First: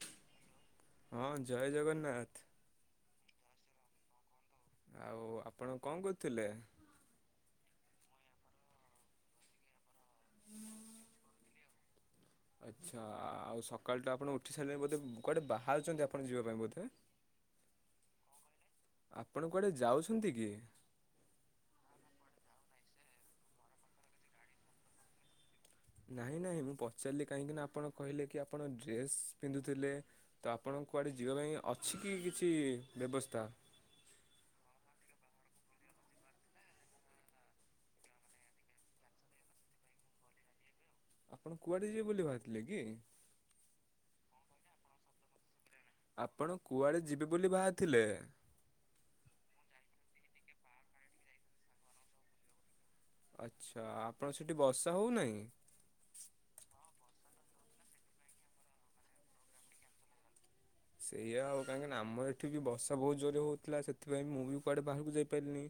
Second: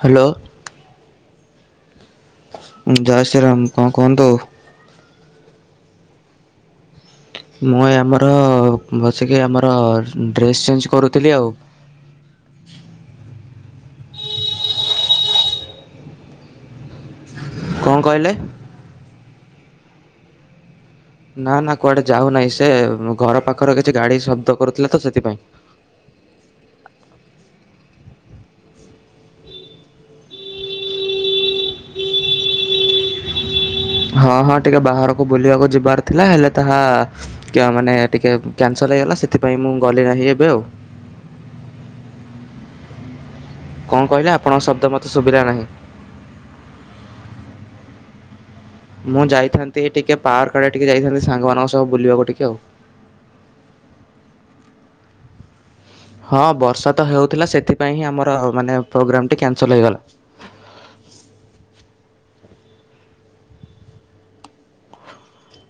Hello. ହଁ ଜୟ ଜଗନ୍ନାଥ। [unintelligible] [unintelligible] କଣ କୁହନ୍ତୁ? ଆଉ ଆପଣ କଣ କରୁଥିଲେ? ମୁଁଇ ଆମର ବସିକି ଆମର ଡ୍ରେସ୍ ଚେଞ୍ଜ କରୁଥିଲି ଆଉ। ସକାଳୁ ତ ଆପଣ ଉଠି ସାରିଲେଣି ବୋଧେ, କୁଆଡ଼େ ବାହାରୁଛନ୍ତି ଆପଣ ଯିବା ପାଇଁ ବୋଧେ। କଣ କହିଲେ? ଆପଣ କୁଆଡ଼େ ଯାଉଛନ୍ତି କି? ନା ନା କୁଆଡେ ଯାଉନାହିଁ ସେ ଘର ପାଖରେ କିଛି ଗାଡି ଶବ୍ଦ କରୁଥିଲେ ତ ସେଥିପାଇଁ ନାହିଁ ନାହିଁ ମୁଁ ପଚାରିଲି କାହିଁକି ନା, ଆପଣ କହିଲେ କି ଆପଣ ଡ୍ରେସ୍ ପିନ୍ଧୁଥିଲେ ତ ଆପଣ କୁଆଡ଼େ ଯିବା ପାଇଁ ଅଛି କି କିଛି ବ୍ୟବସ୍ଥା। ହଁ ହଁ ଟିକେ ବାହାରକୁ ବୁଲିବାକୁ ଯିବାର ଥିଲା ହେଲେ ତାହା କ୍ୟା ମାନେ ଟିକେ କ୍ୟାନସଲ ହେଇଗଲା ସେଥିପାଇଁ ମୁଁ ଗଲି ନାହିଁ ଏବେ ଆଉ। ଆପଣ କୁଆଡ଼େ ଯିବେ ବୋଲି ବାହାରିଥିଲେ କି? କଣ କହିଲେ? ଆପଣଙ୍କ ଶବ୍ଦ ମତେ ଶୁଭିଲା ନାହିଁ। ଆପଣ କୁଆଡେ ଯିବେ ବୋଲି ବାହାରିଥିଲେ? ମୁଁ ଯାଇଥାନ୍ତି ଟିକେ ପାର୍କ କଡେ ଟିକେ ଯାଇଥାନ୍ତି ସାଙ୍ଗ ମାନଙ୍କ ସହ ସବୁ ବୁଲିବାକୁ ଟିକେ ଆଉ। ଆଚ୍ଛା ଆପଣ ସେଠି ବର୍ଷା ହଉନାହିଁ? ହଁ ବର୍ଷା ତ ହେଉଥିଲା ସେଥିପାଇଁ ହିଁ ଆମର ମାନେ ପ୍ରୋଗ୍ରାମ ଟି କ୍ୟାନସଲ ହେଇଗଲା। ଉଠିକି ବଷା ବହୁତ ଜୋରେ ହେଉଥିଲା ସେଥିପାଇଁ ମୁଁ ବି କୁଆଡ଼େ ବାହାରକୁ ଯାଇପାରିଲିନି,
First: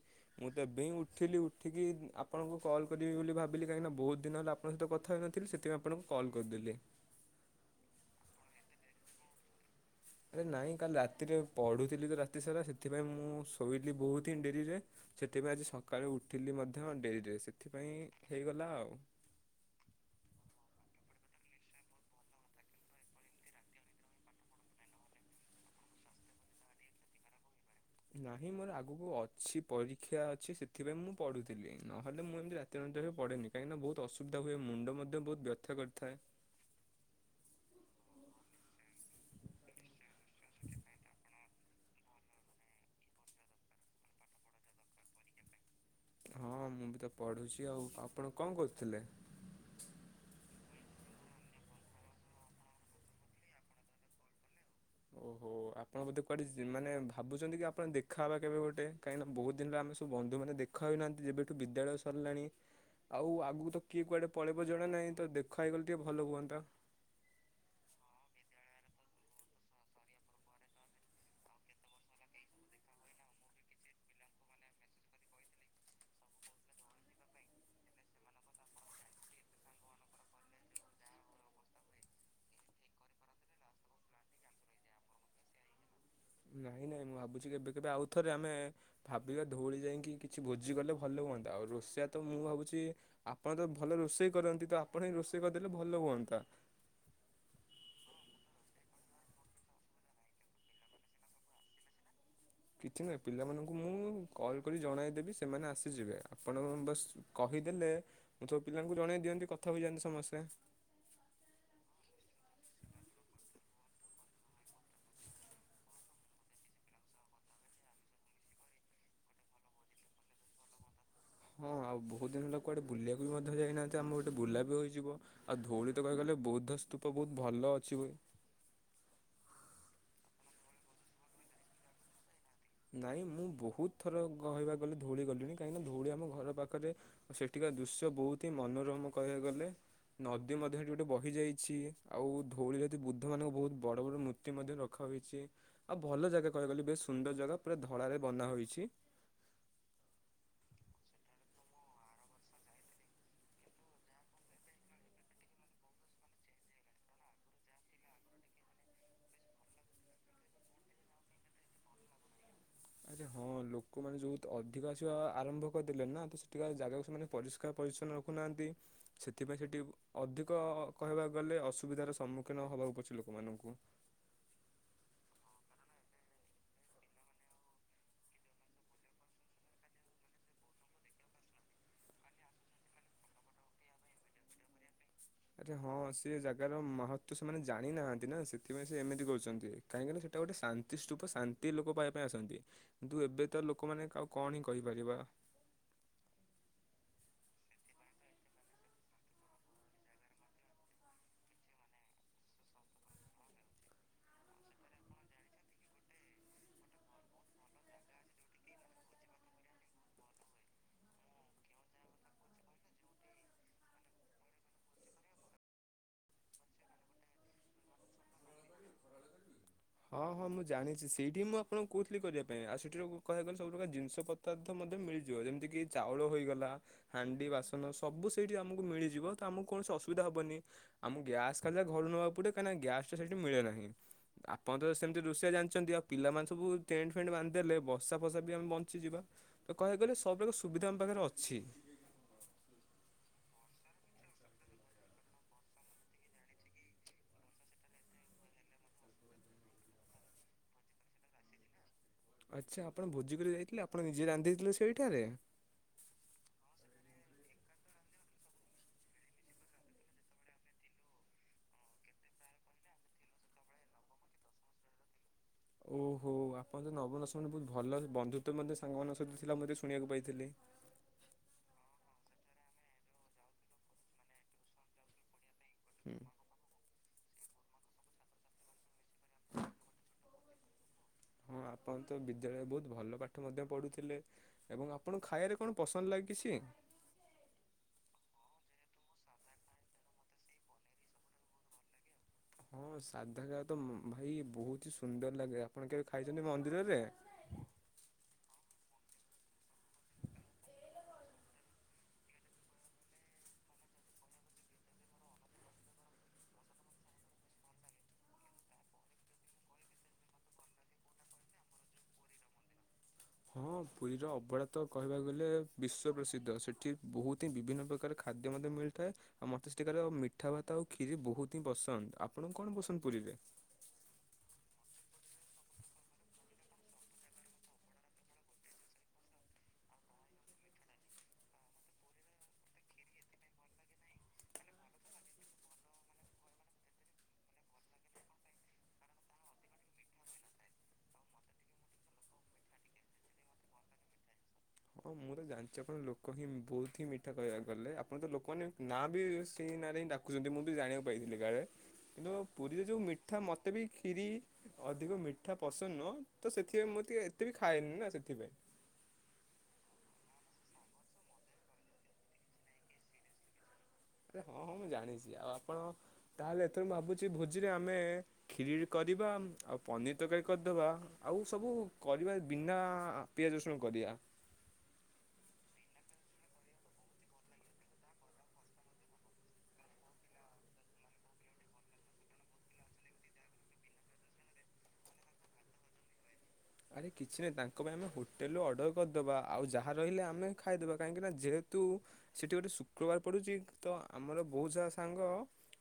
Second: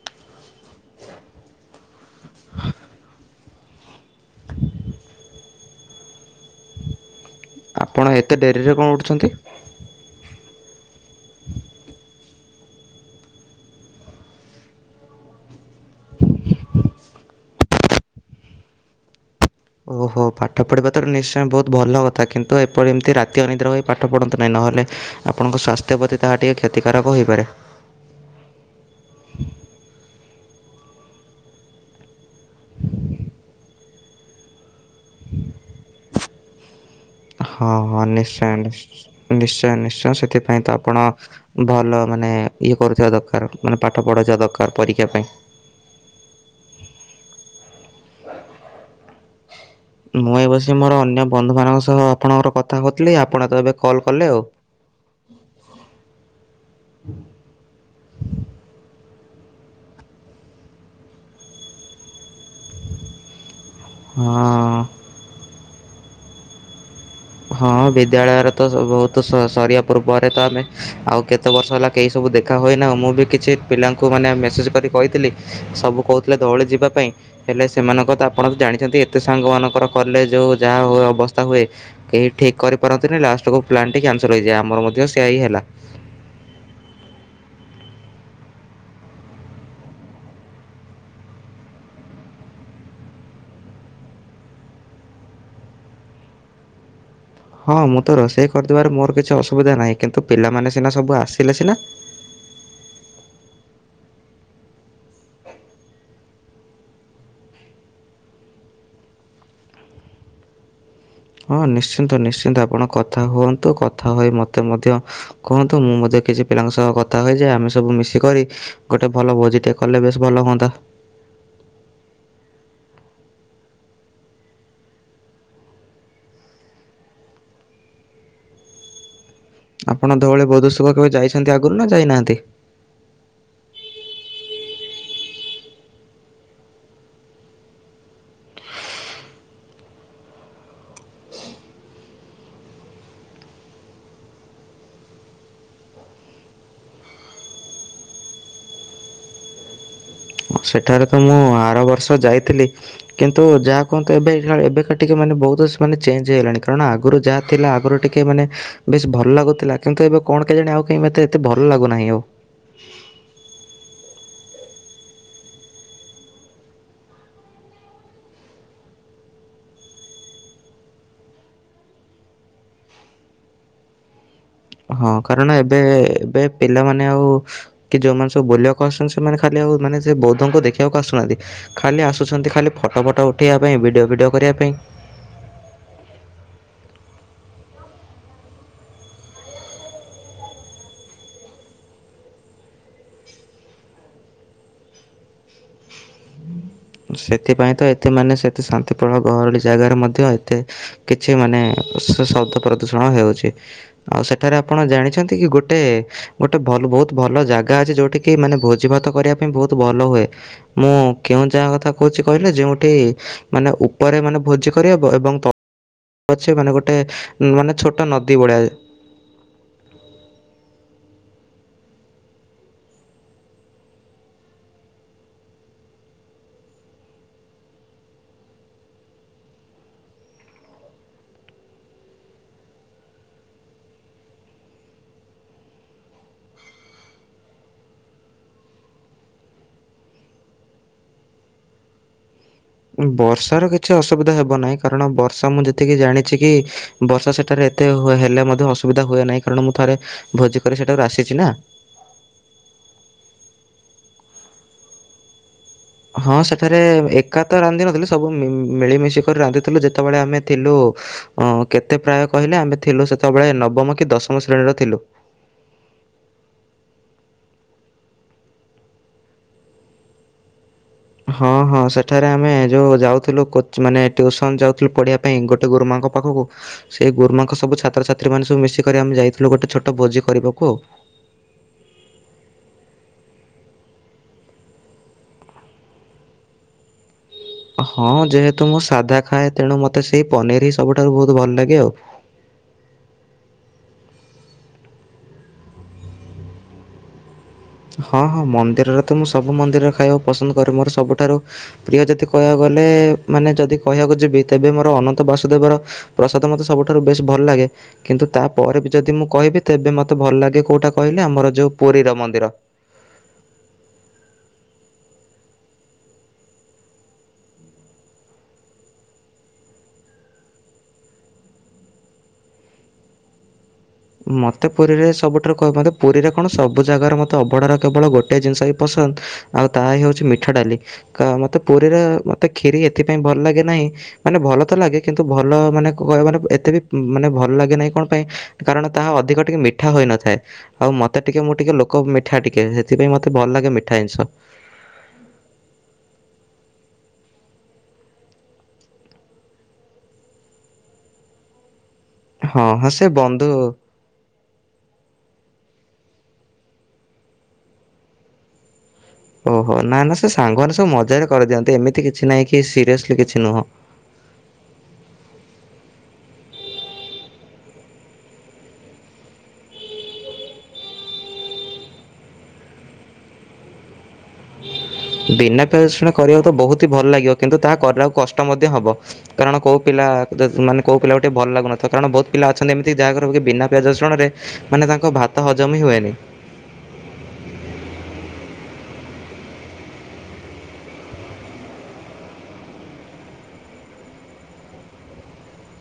ମୁଁ ତ ଏବେ ହିଁ ଉଠିଲି ଉଠିକି। ଆପଣଙ୍କୁ କଲ୍ କରିବି ବୋଲି ଭାବି ବୋଲି କାହିଁକିନା ବହୁତ ଦିନ ହେଲା ଆପଣଙ୍କ ସହିତ କଥା ହେଇନଥିଲି ସେଥିପାଇଁ ଆପଣଙ୍କୁ କଲ୍ କରିଦେଲି। ଆପଣ ଏତେ ଡେରିରେ କଣ ଉଠୁଛନ୍ତି? ଆରେ ନାଇଁ କାଲି ରାତିରେ ପଢ଼ୁଥିଲି ତ ରାତି ସାରା ସେଥିପାଇଁ ମୁଁ ଶୋଇନି ବହୁତ ହିଁ ଡେରିରେ ସେଥିପାଇଁ ଆଜି ସ ସକାଳେ ଉଠିଲି ମଧ୍ୟ ଡେରିରେ ସେ ଏଥିପାଇଁ ହେଇଗଲା ଆଉ। ଓହୋ ପାଠ ପଢ଼ିବା ତ ନିଶ୍ଚୟ ବହୁତ ଭଲ କଥା କିନ୍ତୁ ଏପରି ଏମିତି ରାତି ଅନିଦ୍ରା ହୋଇ ପାଠ ପଢ଼ନ୍ତୁ ନାହିଁ ନହେଲେ ଆପଣଙ୍କ ସ୍ୱାସ୍ଥ୍ୟ ପ୍ରତି ତାହା ଟିକେ କ୍ଷତିକାରକ ହୋଇପାରେ। ନାହିଁ ମୋର ଆଗକୁ ଅଛି ପରୀକ୍ଷା ଅଛି ସେ ଏଥିପାଇଁ ମୁଁ ପଢୁଥିଲି। ନହେଲେ ମୁଁ ଏମିତି ରାତି ନବେ ପଢ଼େନି କାହିଁକିନା ବହୁତ ଅସୁବିଧା ହୁଏ ମୁଣ୍ଡ ମଧ୍ୟ ବହୁତ ବ୍ୟଥ କରିଥାଏ। ହଁ ହଁ ନିଶ୍ଚୟ ନି ନିଶ୍ଚୟ ନିଶ୍ଚୟ ସେ ସେଥିପାଇଁ ତ ଆପଣ ଭଲ ମାନେ ଇଏ କରୁ ଦରକାର, ମାନେ ପାଠ ପଢ଼ାଉିବା ଦରକାର ପରୀକ୍ଷା ପାଇଁ। ହଁ ମୁଁ ବି ତ ପଢୁଛି। ଆଉ ଆପଣ କଣ କରୁଥିଲେ? ମୁଁ ଏ ବସି ମୋର ଅନ୍ୟ ବନ୍ଧୁ ମାନଙ୍କ ସହ ଆପଣଙ୍କର କଥା କଥିଲି। ଆପଣ ତ ଏବେ କଲ କଲେ ଆଉ। ଓହୋ ଆପଣ ବୋଧେ କୁଆଡେ ମାନେ ଭାବୁଛନ୍ତି କି ଆପଣ ଦେଖାହେବା କେବେ ଗୋଟେ। କାହିଁକିନା ବହୁତ ଦିନରେ ଆମେ ସବୁନ୍ଧୁମାନେ ଦେଖାହଇନାହାନ୍ତି, ଯେବେଠୁ ବିଦ୍ୟାଳୟ ସରିଲାଣି ଆଉ ଆଗକୁ ତ କିଏ କୁଆଡେ ପଳେଇବ ହଁ ଜଣା ନାହିଁ ତ ଦେଖ ଖାଇ ଗଲେ ଟିକେ ଭଲ ହୁଅନ୍ତା। ହଁ ବିଦ୍ୟାଳୟରେ ତ ବହୁତ ସରିବା ପୂର୍ବରେ ତ ଆମେ ଆଉ କେତେ ବର୍ଷ ହେଲା କେହି ସବୁ ଦେଖା ହୁଏନାଁ। ମୁଁ ବି କିଛି ପିଲାଙ୍କୁ ମାନେ ମେସେଜ କରି କହିଥିଲି ସବୁ କହୁଥିଲେ ଦଉଳି ଯିବା ପାଇଁ। ହେଲେ ସେମାନଙ୍କ ତ ଆପଣ ତ ଜାଣିଛନ୍ତି ଏତେ ସାଙ୍ଗମାନଙ୍କର କଲେ ଯେଉଁ ଯାହା ହ ଅବସ୍ଥା ହୁଏ। କେହି ଠିକ କରିପାରନ୍ତିନି ଲାଷ୍ଟକୁ ପ୍ଲାନ୍ଟି କ୍ୟାନସଲ ହେଇଯାଏ। ଆମର ମଧ୍ୟ ସେୟଆ ହିଁ ହେଲା। ନାଇଁ ନାଇଁ ମୁଁ ଭାବୁଛି। କେବେ କେବେ ଆଉଥରେ ଆମେ ଭାବିବା ଧଉଳି ଯାଇକି କିଛି ଭୋଜି କଲେ ଭଲ ହୁଅନ୍ତା। ଆଉ ରୋଷେଇଆ ତ ମୁଁ ଭାବୁଛି ଆପଣ ତ ଭଲ ରୋଷେଇ କରନ୍ତି ତ ଆପଣ ହିଁ ରୋଷେଇ କରିଦେଲେ ଭଲ ହୁଅନ୍ତା। ହଁ, ମୁଁ ତ ରୋଷେଇ କରିଦେବାର ମୋର କିଛି ଅସୁବିଧା ନାହିଁ। କିନ୍ତୁ, ପିଲାମାନେ ସିନା ସବୁ ଆସିଲେ ସିନା କିଛି ନୁହେଁ ପିଲାମାନଙ୍କୁ ମୁଁ କଲ୍ କରି ଜଣାଇଦେବି ସେମାନେ ଆସିଯିବେ। ଆପଣ ବସ୍ କହିଦେଲେ, ମୁଁ ତ ପିଲାଙ୍କୁ ଜଣାଇ ଦିଅନ୍ତି କଥା ହୋଇଯାଆନ୍ତି ସମସ୍ତେ। ହଁ ନିଶ୍ଚିନ୍ତ ନିଶ୍ଚିନ୍ତ, ଆପଣ କଥା ହୁଅନ୍ତୁ। କଥା ହୋଇ ମତେ ମଧ୍ୟ କୁହନ୍ତୁ। ମୁଁ ମଧ୍ୟ କିଛି ପିଲାଙ୍କ ସହ କଥା ହୁ, ଯେ ଆମେ ସବୁ ମିଶିକରି ଗୋଟେ ଭଲ ଭୋଜି ଟେ କଲେ ବେଶ ଭଲ ହୁଅନ୍ତା। ହଁ, ଆଉ ବହୁତ ଦିନ ହେଲା କୁଆଡେ ବୁଲିବାକୁ ବି ମଧ୍ୟ ଯାଇନାହାନ୍ତି। ଆମର ଗୋଟେ ବୁଲା ବି ହୋଇଇଯିବ, ଆଉ ଧଉଳି ତ କହିଗଲେ ବୌଦ୍ଧ ସ୍ତୂପ ବହୁତ ଭଲ ଅଛି। ଆପଣ ଧଉଳି ବଧୁସୁଖ କେବେ ଯାଇଛନ୍ତି ଆଗରୁ ନା ଯାଇନାହାନ୍ତି? ନାଇଁ ମୁଁ ବହୁତ ଥର କହିବାକୁ ଗଲି ଧଉଳି ଗଲିଣି। କାହିଁକିନା ଧଉଳି ଆମ ଘର ପାଖରେ ସେଠିକା ଦୃଶ୍ୟ ବହୁତ ହିଁ ମନୋରମ କହିବାକୁ ଗଲେ। ନଦୀ ମଧ୍ୟ ସେଠି ଗୋଟେ ବହି ଯାଇଛି। ଆଉ ଧଉଳି ଯଦି ବୁଦ୍ଧ ମାନଙ୍କୁ ବହୁତ ବଡ ବଡ ମୂର୍ତ୍ତି ମଧ୍ୟ ରଖାହୋଇଛି। ଆଉ ଭଲ ଜାଗା କହିବାକୁ ଗଲେ ବେଶ ସୁନ୍ଦର ଜାଗା। ପା ଧଳାରେ ବନ୍ଧା ହୋଇଛି। ହ ସେଠାରେ ତ ମୁଁ ଆର ବର୍ଷ ଯାଇଥିଲି। କିନ୍ତୁ ଯାହା କୁହନ୍ତୁ ଏବେ ଏବେକା ଟିକେ ମାନେ ବହୁତ ମାନେ ଚେଞ୍ଜ ହେଇଗଲାଣି। କାରଣ ଆଗରୁ ଯାହା ଥିଲା ଆଗରୁ ଟିକିେ ମାନେ ବେଶ ଭଲ ଲାଗୁଥିଲା। କିନ୍ତୁ ଏବେ କଣ କେହି ଜାଣି ଆଉ କେହି, ମୋତେ ଏତେ ଭଲ ଲାଗୁନାହିଁ ଆଉ। ହଁ ଲୋକମାନୋନ ଯୋଉତ ଅଧିକ ଆସିବା ଆରମ୍ଭ କରିଦେଲେ, ନା ତ ସେଠିକା ଜାଗାକୁ ସେମାନେ ପରିଷ୍କାର ପରିଚଛନ୍ନ ରଖୁନାହାନ୍ତି। ସେଥିପାଇଁ, ସେଠି ଅଧିକ କହିବାକୁ ଗଲେ ଅସୁବିଧାର ସମ୍ମୁଖୀନ ହବାକୁ ପଡୁଛି ଲୋକମାନଙ୍କୁ। ହଁ, କାରଣ ଏବେ ଏବେ ପିଲାମାନେ ଆଉ କି ଯେଉଁମାନେ ସବୁ ବୁଲିବାକୁ ଆସୁଛନ୍ତି। ସେମାନେ ଖାଲି ଆଉ ମାନେ ସେ ବୌଦ୍ଧଙ୍କୁ ଦେଖିବାକୁ ଆସୁନାହାନ୍ତି ଖାଲି ଆସୁଛନ୍ତି ଖାଲି ଫଟୋ ଫଟୋ ଉଠେଇବା ପାଇଁ। ଭିଡ଼ିଓ ଫିଡ଼ିଓ କରିବା ପାଇଁ। ଆରେ ହଁ, ସେ ଜାଗାର ମହତ୍ଵ ସେମାନେ ଜାଣି ନାହାନ୍ତି ନା ସେଥିପାଇଁ ସେ ଏମିତି କରୁଛନ୍ତି। କାହିଁକିନା ସେଟା ଗୋଟେ ଶାନ୍ତି ସ୍ତୁପ ଶାନ୍ତି ଲୋକ ପାଇବା ପାଇଁ ଆସନ୍ତି। କିନ୍ତୁ ଏବେ ତ ଲୋକମାନେ ଆଉ କଣ ହିଁ କହିପାରିବା। ସେଥିପାଇଁ ତ ଏତେ ମାନେ ସେତେ ଶାନ୍ତିପ୍ରଳ ଗହଳି ଜାଗାରେ ମଧ୍ୟ ଏତେ କିଛି ମାନେ ଶବ୍ଦ ପ୍ରଦୂଷଣ ହେଉଛି। ଆଉ ସେଠାରେ ଆପଣ ଜାଣିଛନ୍ତି କି ଗୋଟେ ଗୋଟେ ଭଲ ବହୁତ ଭଲ ଜାଗା ଅଛି? ଯୋଉଠ କିି ମାନେ ଭୋଜିଭାତ କରିବା ପାଇଁ ବହୁତ ଭଲ ହୁଏ ମୁଁ କେଉଁ ଜାଗ କହୁଛି କହିଲେ। ଯୋଉଠି ମାନେ ଉପରେ ମାନେ ଭୋଜି କରିବା ଏବଂ ତ ଅଛି ମାନେ ଗୋଟେ ମାନେ ଛୋଟ ନଦୀ ଭଳିଆ ହଁ ହଁ ମୁଁ ଜାଣିଛି। ସେଇଠି ମୁଁ ଆପଣଙ୍କୁ କହୁଥିଲି କରିବା ପାଇଁ ଆଉ ସେଇଠି କହିବାକୁ ଗଲେ ସବୁ ପ୍ର୍ରକାର ଜିନିଷ ପତାର୍ଥ ମଧ୍ୟ ମିଳିଯିବ ଯେମିତିକି ଚାଉଳ ହୋଇଗଲା। ହାଣ୍ଡି ବାସନ ସବୁ ସେଇଠି ଆମକୁ ମିଳିଯିବ। ତ ଆମକୁ କୌଣସି ଅସୁବିଧା ହେବନି। ଆମକୁ ଗ୍ୟାସ୍ ଖାିଲା ଘରୁ ନେବାକୁ ପଡ଼େ କାହିଁକିନା ଗ୍ୟାସ୍ଟା ସେଇଠି ମିଳେ ନାହିଁ। ଆପ ସେମିତି ରୁଷିଆ ଜାଣିଛନ୍ତି। ଆଉ ପିଲାମାନେ ସବୁ ଟେଣ୍ଟ ଫେଣ୍ଟ ବାନ୍ଧିଦେଲେ। ବସା ଫସା ବି ଆମେ ବଞ୍ଚିଯିବା। ତ କହିବାକୁ ଗଲେ ସବୁ ପ୍ରକାର ସୁବିଧା ଆମ ପାଖରେ ଅଛି। ବର୍ଷାର କିଛି ଅସୁବିଧା ହେବ। ନାହିଁ କାରଣ ବର୍ଷା ମୁଁ ଯେତିକି ଜାଣିଛି, କି ବର୍ଷା ସେଠାରେ ଏତେ ହେଲେ ମଧ୍ୟ ଅସୁବିଧା ହୁଏ ନାହିଁ। କାରଣ ମୁଁ ଥରେ ଭୋଜି କରି ସେଠାାରୁ ଆସିଛି ନା। ଆଚ୍ଛା ଆପଣ ଭୋଜି କରି ଯାଇଥିଲେ ଆପଣ ନିଜେ ରାନ୍ଧିଥିଲେ ସେ ଏଇଠାରେ। ହଁ ସେଠାରେ ଏକା ତ ରାନ୍ଧିନଥିଲୁ। ସବୁ ମିଳିମିଶି କରି ରାନ୍ଧିଥିଲୁ। ଯେତେବେଳେ ଆମେ ଥିଲୁ କେତେ ପ୍ରାୟ କହିଲେ, ଆମେ ଥିଲୁ ସେତେବେଳେ ନବମ କି ଦଶମ ଶ୍ରେଣୀର ଥିଲୁ। ଓହୋ ଆପଣ ତ ନବ ଦଶମଣୀ ବହୁତ ଭଲ ବନ୍ଧୁତଵ ମଧ୍ୟ ସାଙ୍ଗମାନାନଙ୍କ ସହିତ ଥିଲା ମଧ୍ୟ ଶୁଣିବାକୁ ପାଇଥିଲେ। ହଁ ହଁ, ସେଠାରେ ଆମେ ଯୋଉ ଯାଉଥିଲୁ ମାନେ ଟ୍ୟୁସନ ଯାଉଥିଲୁ। ପଢିବା ପାଇଁ ଗୋଟେ ଟେ ଗୋରୁମାଙ୍କ ହୁଁ ପାଖକୁ। ସେ ଗୁରୁମାଙ୍କ ସବୁ ଛାତ୍ରଛାତ୍ରୀମାନେ ସବୁ ମିଶିକରି ଆମେ ଯାଇଥିଲୁ। ଗୋଟେ ଛୋଟ ଭୋଜି କରିବାକୁ ଆଉ। ହଁ ଆପଣ ତ ବିଦ୍ୟାଳୟରେ ବହୁତ ଭଲ ପାଠ ମଧ୍ୟ ପଢୁଥିଲେ, ଏବଂ ଆପଣଙ୍କୁ ଖାଇବାରେ କଣ ପସନ୍ଦ ଲାଗିଛି। ହଁ ଯେହେତୁ, ମୁଁ ସାଧା ଖାଏ ତେଣୁ ମତେ ସେଇ ପନିର ହି ସବୁଠାରୁ ବହୁତ ଭଲ ଲାଗେ ଆଉ। ହଁ ସାଧା ଖା ତ ଭାଇ ବହୁତ ହି ସୁନ୍ଦର ଲାଗେ। ଆପଣ କେବେ ଖାଇଛନ୍ତି ମନ୍ଦିରରେ? ହଁ ହଁ ମନ୍ଦିରରେ ତ ମୁଁ ସବୁ ମନ୍ଦିର ଖାଇବାକୁ ପସନ୍ଦ କରେ। ମୋର ସବୁଠାରୁ ପ୍ରିୟ ଯଦି କହିବାକୁ ଗଲେ ମାନେ ଯଦି କହିବାକୁ ଯିବି ତେବେ ମୋର ଅନନ୍ତ ବାସୁଦେବର ପ୍ରସାଦ ମତେ ସବୁଠାରୁ ବେଶ ଭଲ ଲାଗେ। କିନ୍ତୁ ତାପରେ ବି ଯଦି ମୁଁ କହିବି ତେବେ, ମତେ ଭଲ ଲାଗେ କୋଉଟା କହିଲେ ଆମର ଯୋଉ ପୁରୀର ମନ୍ଦିର। ହଁ, ପୁରୀର ଅବହଳା ତ କହିବାକୁ ଗଲେ ବିଶ୍ଵ ପ୍ରସିଦ୍ଧ। ସେଠି ବହୁତ ହିଁ ବିଭିନ୍ନ ପ୍ରକାର ଖାଦ୍ୟ ମଧ୍ୟ ମିଳିଥାଏ, ଆଉ ମତେଷ୍ଟଠିକାର ମିଠା ଭାତ ଆଉ କ୍ଷୀରି ବହୁତ ହିଁ ପସନ୍ଦ। ଆପଣ କଣ ବସନ୍ଦ ପୁରୀରେ? ମତେ ପୁରୀରେ ସବୁଠାରୁ କହ ମତେ ପୁରୀରେ କଣ ସବୁ ଜାଗାର ମତେ ଅବଢାର କେବଳ ଗୋଟଏ ଜିନିଷ ହିଁ ପସନ୍ଦ ଆଉ ତାହା ହି ହଉଛି ମିଠା ଡାଲି। ମତେ ପୁରୀରେ ମତେ କ୍ଷୀରି ଏଥିପାଇଁ ଭଲ ଲାଗେ ନାହିଁ। ମାନେ ଭଲ ତ ଲାଗେ କିନ୍ତୁ ଭଲ ମାନେ କହ ମାନେ ଏତେ ବି ମାନେ ଭଲ ଲାଗେ ନାହିଁ କଣ ପାଇଁ କାରଣ ତାହା ଅଧିକ ଟିକେ ମିଠା ହୋଇନଥାଏ। ଆଉ ମୋତେ ଟିକେ ମୁଁ ଟିକେ ଲୋକ ମିଠା ଟିକେ, ସେଥିପାଇଁ ମୋତେ ଭଲ ଲାଗେ ମିଠା ଜିନିଷ। ହଁ, ମଁର ଜାଣିଞ୍ଚ କଣ ଲୋକ ହିଁ ବହୁତ। ଏଠ ମିଠା କହିବାକୁ ଗଲେ। ଆପଣ ତ ଲୋକମାନେ ନାଁ ବି ସେଇ ନାଁରେ ହିଁ ଡାକୁଛନ୍ତି ମୁଁ ବି ଜଣିବାକୁ ପାଇଥିଲି ଗାରେ। କିନ୍ତୁ ହଁ ପୁରୀରେ ହଁ ଯୋଉ ସେ ମିଠା ବନ୍ଧୁ ମତେ ବି କ୍ଷିରି ଅଧିକ ମିଠା ପସନ୍ଦ ନୁହଁ ତ ସେଥିପାଇଁ ମୁଁ ଟିକେ ଏତେ ବି ଖାଏନି ନା ସେଥିପାଇଁ। ଓହୋ ନା ନା ସେ ସାଙ୍ଗମାନେ ସବୁ ମଜାରେ କରିଦିଅନ୍ତି। ଏମିତି କିଛି ନାହିଁ କି ସିରିଅସଲି କିଛି ନୁହଁ। ରେ ହଁ ହଁ ମୁଁ ଜାଣିଛି ଆଉ ଆପଣ ତାହେଲେ ଏଥର ମୁଁ ଭାବୁଛି ଭୋଜିରେ ଆମେ ଖିରି କରିବା ଆଉ ପନିର ତରକାରୀ କରିଦବା ଆଉ ସବୁ କରିବା ବିନା ପିଆଜ ରସଣ କରିବା। ବିନା ପିଆଜ ରସୁଣ କରିବାକୁ ତ ବହୁତ ହି ଭଲ ଲାଗିବ। କିନ୍ତୁ ତାହା କରିବାକୁ କଷ୍ଟ ମଧ୍ୟ ହବ। କାରଣ କୋଉ ପିଲା ମାନେ କୋଉ ପିଲା ଗୋଟେ ଭଲ ଲାଗୁନଥିବ କାରଣ ବହୁତ ପିଲା ଅଛନ୍ତି ଏମିତି ଯାହାଘରେ କି ବିନା ପିଆଜ ରସୁଣ ରେ ମାନେ ତାଙ୍କ ଭାତ ହଜମ ହି ହୁଏନି। ଆରେ କିଛି ନାହିଁ ତାଙ୍କ ପାଇଁ ଆମେ ହୋଟେଲରୁୁ ଅର୍ଡର କରିଦେବା। ଆଉ ଯାହା ରହିଲା ଆମେ ଖାଇଦେବା। କାହିଁକିନା ଯେହେତୁ ସେଠି ଗୋଟେ ଶୁକ୍ରବାର ପଡ଼ୁଚି ତ ଆମର ବହୁତ ସାରା ସାଙ୍ଗ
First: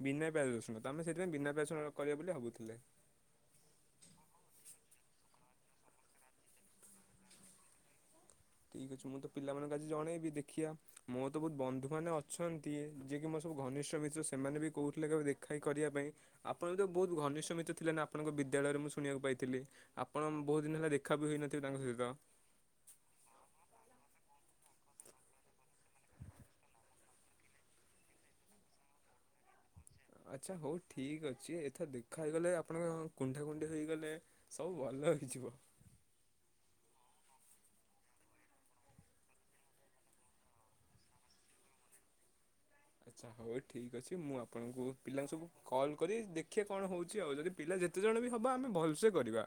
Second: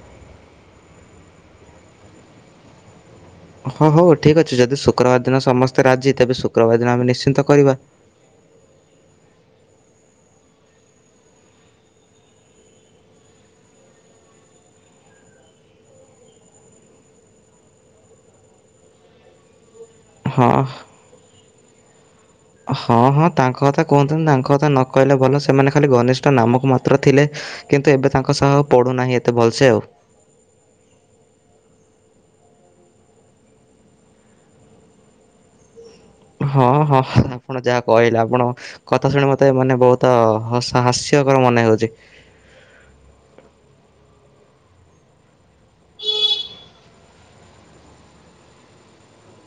ବିନା ପିଆଜ ରସୁଣ ତ ଆମେ ସେଥିପାଇଁ ବିନା ପିଆଜ ରସୁଣ ରେ କରିବା ବୋଲି ଭାବୁଥିଲେ। ହଁ ହଉ ଠିକ ଅଛି। ଯଦି ଶୁକ୍ରବାର ଦିନ ସମସ୍ତେ ରାଜି ତେବେ ଶୁକ୍ରବାର ଦିନ ଆମେ ନିଶ୍ଚିନ୍ତ କରିବା। ଠିକ ଅଛି। ମୁଁ ତ ପିଲାମାନଙ୍କୁ ଆଜି ଜଣେଇବି ଦେଖିବା ମୋର ତ ବହୁତ ବନ୍ଧୁ ମାନେ ଅଛନ୍ତି ଯିଏକି ମୋର ସବୁ ଘନିଷ୍ଠ ମିତ୍ର ସେମାନେ ବି କହୁଥିଲେ କେବେ ଦେଖା ହେଇ କରିବା ପାଇଁ ଆପଣ ବି ତ ବହୁତ ଘନିଷ୍ଠ ମିତ୍ର ଥିଲେ ନା ଆପଣଙ୍କ ବିଦ୍ୟାଳୟରେ ମୁଁ ଶୁଣିବାକୁ ପାଇଥିଲି। ଆପଣ ହଁ ବହୁତ ଦିନ ହେଲା ଦେଖା ବି ହୋଇନଥିଲେ ତାଙ୍କ ସହିତ। ର ହଁ ହଁ ତାଙ୍କ କଥା କହନ୍ତୁନି। ତାଙ୍କ କଥା ନ କହିଲେ ଭଲ। ସେମାନେ ଖାଲି ଘନିଷ୍ଠ ନାମକୁ ମାତ୍ର ଥିଲେ। କିନ୍ତୁ ଏବେ ତାଙ୍କ ସହ ପଡୁନାହିଁ ଏତେ ଭଲସେ ଆଉ। ଆଚ୍ଛା। ହଉ ଠିକ ଅଛି। ଏଥର ଦେଖା ହେଇଗଲେ ଆପଣଙ୍କ କୁଣ୍ଢା କୁଣ୍ଢି ହୋଇଗଲେ ସବୁ ଭଲ ହେଇଯିବ। ହଁ ହଁ ଆପଣ ଯାହା କହିଲେ ଆପଣ କଥା ଶୁଣି ମତେ ମାନେ ବହୁତ ହସ ହାସ୍ୟକର ମନେ ହଉଚି। ଆଚ୍ଛା। ହଉ ଠିକ୍ ଅଛି। ମୁଁ ଆପଣଙ୍କୁ ପିଲାଙ୍କୁ ସବୁ କଲ୍ କରି ଦେଖେ କଣ ହଉଚି ଆଉ ଯଦି ପିଲା ଯେତେଜଣ ବି ହବ ଆମେ ଭଲସେ କରିବା।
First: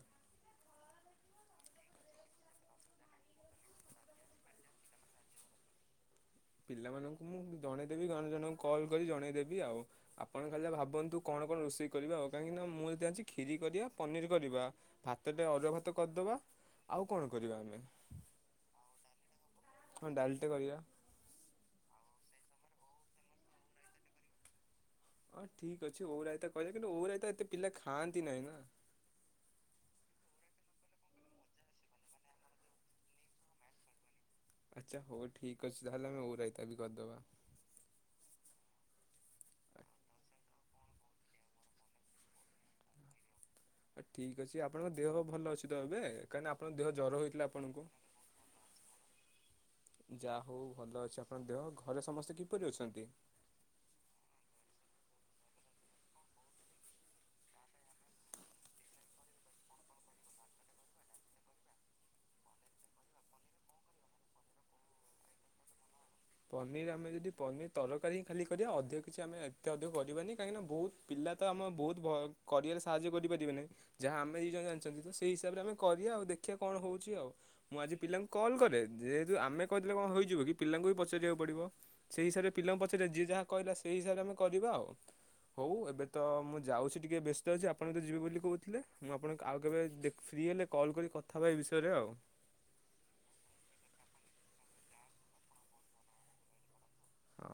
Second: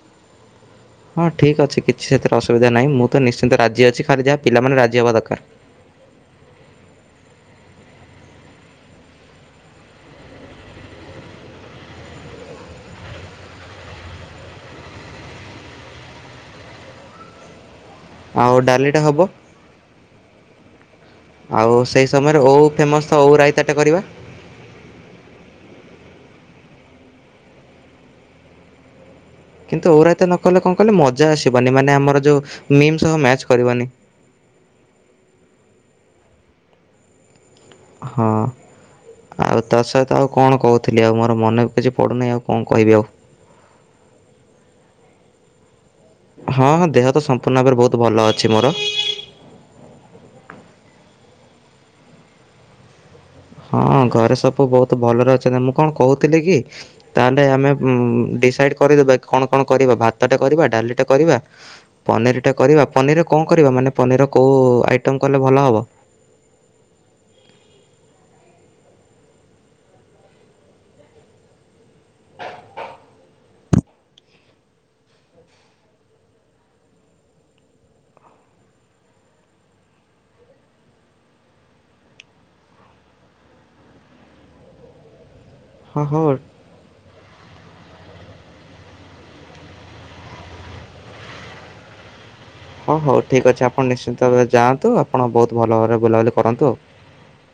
ହଁ ଠିକ୍ ଅଛି। କିଛି ସେଥିରେ ଅସୁବିଧା ନାହିଁ। ମୁଁ ତ ନିଶ୍ଚିନ୍ତ ରାଜି ଅଛି ଖାଲି ଯାହା ପିଲାମାନେ ରାଜି ହେବା ଦକାର। ପିଲାମାନଙ୍କୁ ମୁଁ ଜଣେଇଦେବି ଜଣ ଜଣଙ୍କୁ କଲ୍ କରି ଜଣେଇଦେବି ଆଉ ଆପଣ ଖାଲି ଯୂ ଭାବନ୍ତୁ କଣ କଣ ରୋଷେଇ କରିବା ଆଉ କାହିଁକିନା ମୁଁ ଯେତିକି ଜାଣିଚି କ୍ଷୀରି କରିବା ପନିର କରିବା ଭାତଟେ ଅରୁଆ ଭାତ କରିଦେବା। ଆଉ କଣ କରିବା ଆମେ? ଆଉ ଡାଲିଟା ହବ। ହଁ ଡାଲିଟେ କରିବା। ଆଉ ସେଇ ସମୟରେ ଓଉ ଫେମସ୍ ତ ଓଉ ରାଇତାଟେ କରିବା। ହଁ ଠିକ ଅଛି ଓଉ ରାଇତା କରିବା। କିନ୍ତୁ ଓଉ ରାଇତା ଏତେ ପିଲା ଖାଆନ୍ତି ନାହିଁ ନା? କିନ୍ତୁ ଓଉ ରାଇତା ନ କଲେ କଣ କହିଲେ ମଜା ଆସିବନି। ମାନେ ଆମର ଯୋଉ ମିମ୍ ସହ ମ୍ୟାଚ କରିବନି। ଆଚ୍ଛା। ହଉ ଠିକ୍ ଅଛି। ତାହେଲେ ଆମେ ଓଉ ରାଇତା ବିି କରିଦବା। ହଁ ଆଉ ତା ସହିତ ଆଉ କଣ କହୁଥିଲି? ଆଉ ମୋର ମନେ କିଛି ପଡ଼ୁନାଇଁ। ଆଉ କଣ କହିବି ଆଉ? ଠିକ ଅଛି। ଆପଣଙ୍କ ଦେହ ପା ଭଲ ଅଛି? ତ ଏବେ। କାହିଁକି ନା ହଁ ଆପଣଙ୍କ ହଁ ଦେହ ତ ଜର ହୋଇଥିଲା ସମ୍ପୂର୍ଣ୍ଣ ଭାବରେ ଆପଣଙ୍କୁ ବହୁତ ଭଲ ଅଛି ମୋର ଯାହା ହଉ ଭଲ ଅଛ। କଣ ଦେହ। ଘରେ ସମସ୍ତେ କିପରି ଅଛନ୍ତି? ହଁ ଘରେ ସବୁ ବହୁତ ଭଲରେ ଅଛନ୍ତି। ମୁଁ କଣ କହୁଥିଲି କି? ତାହେଲେ ଆମେ ଉମ୍ ଡିସାଇଡ଼ କରିଦେବା। କଣ କଣ କରିବା? ଭାତଟେ କରିବା। ଡାଲିଟେ କରିବା। ପନିରଟା କରିବା। ପନିର ରେ କଣ କରିବା? ମାନେ ପନିର ର କୋଉ ଆଇଟମ୍ କଲେ ଭଲ ହବ। ପନିର ଆମେ ଯଦି ପନିର ତରକାରୀ ହିଁ ଖାଲି କରିବା ଅଧିକ କିଛି ଆମେ ଏତେ ଅଧିକ କରିବାନି। କାହିଁକି ନା ବହୁତ ପିଲା ତ ଆମ ବହୁତ ବ କରିବାରେ ସାହାଯ୍ୟ କରିପାରି ଯିବେ ନାଇ ଯାହା ଆମେ ଦି ଜଣ ଜାଣିଚନ୍ତି ତ ସେଇ ହିସାବରେ ଆମେ କରିବା ଆଉ ଦେଖିବା କଣ ହଉଚି ଆଉ ମୁଁ ଆଜି ପିଲାଙ୍କୁ କଲ୍ କରେ ଯେହେତୁ ଆମେ କହିଦେଲେ କଣ ହୋଇଯିବ କି ପିଲାଙ୍କୁ ବି ପଚା ରିବାକୁ ପଡିବ। ସେଇ ହିସାବରେ ପିଲାଙ୍କୁ ପଚାରିବା। ଯିଏ ଯାହା କହିଲା ସେଇ ହିସାବରେ ଆମେ କରିବା ଆଉ। ହଉ ହଁ ଏବେ ତ ହଉ ମୁଁ ଯାଉଛି ଟିକେ ବେସ୍ ତ ଅଛି ଆପଣ ତ ଯିବେ ବୋଲି କହୁଥିଲେ ମୁଁ ଆପଣଙ୍କୁ ଆଉ କେବେ ଦେଖ୍ ଫ୍ରି ହେଲେ କଲ୍ କରି କଥା ହେବା ଏ ବିଷୟରେ ଆଉ। ହ ହଉ ଠିକ ଅଛି। ଆପଣ ନିଶ୍ଚିନ୍ତ ଭାବରେ ଯାଆନ୍ତୁ ଆପଣ ବହୁତ ଭଲ ଭାବରେ ବୁଲାବୁଲି କରନ୍ତୁ। ହଁ।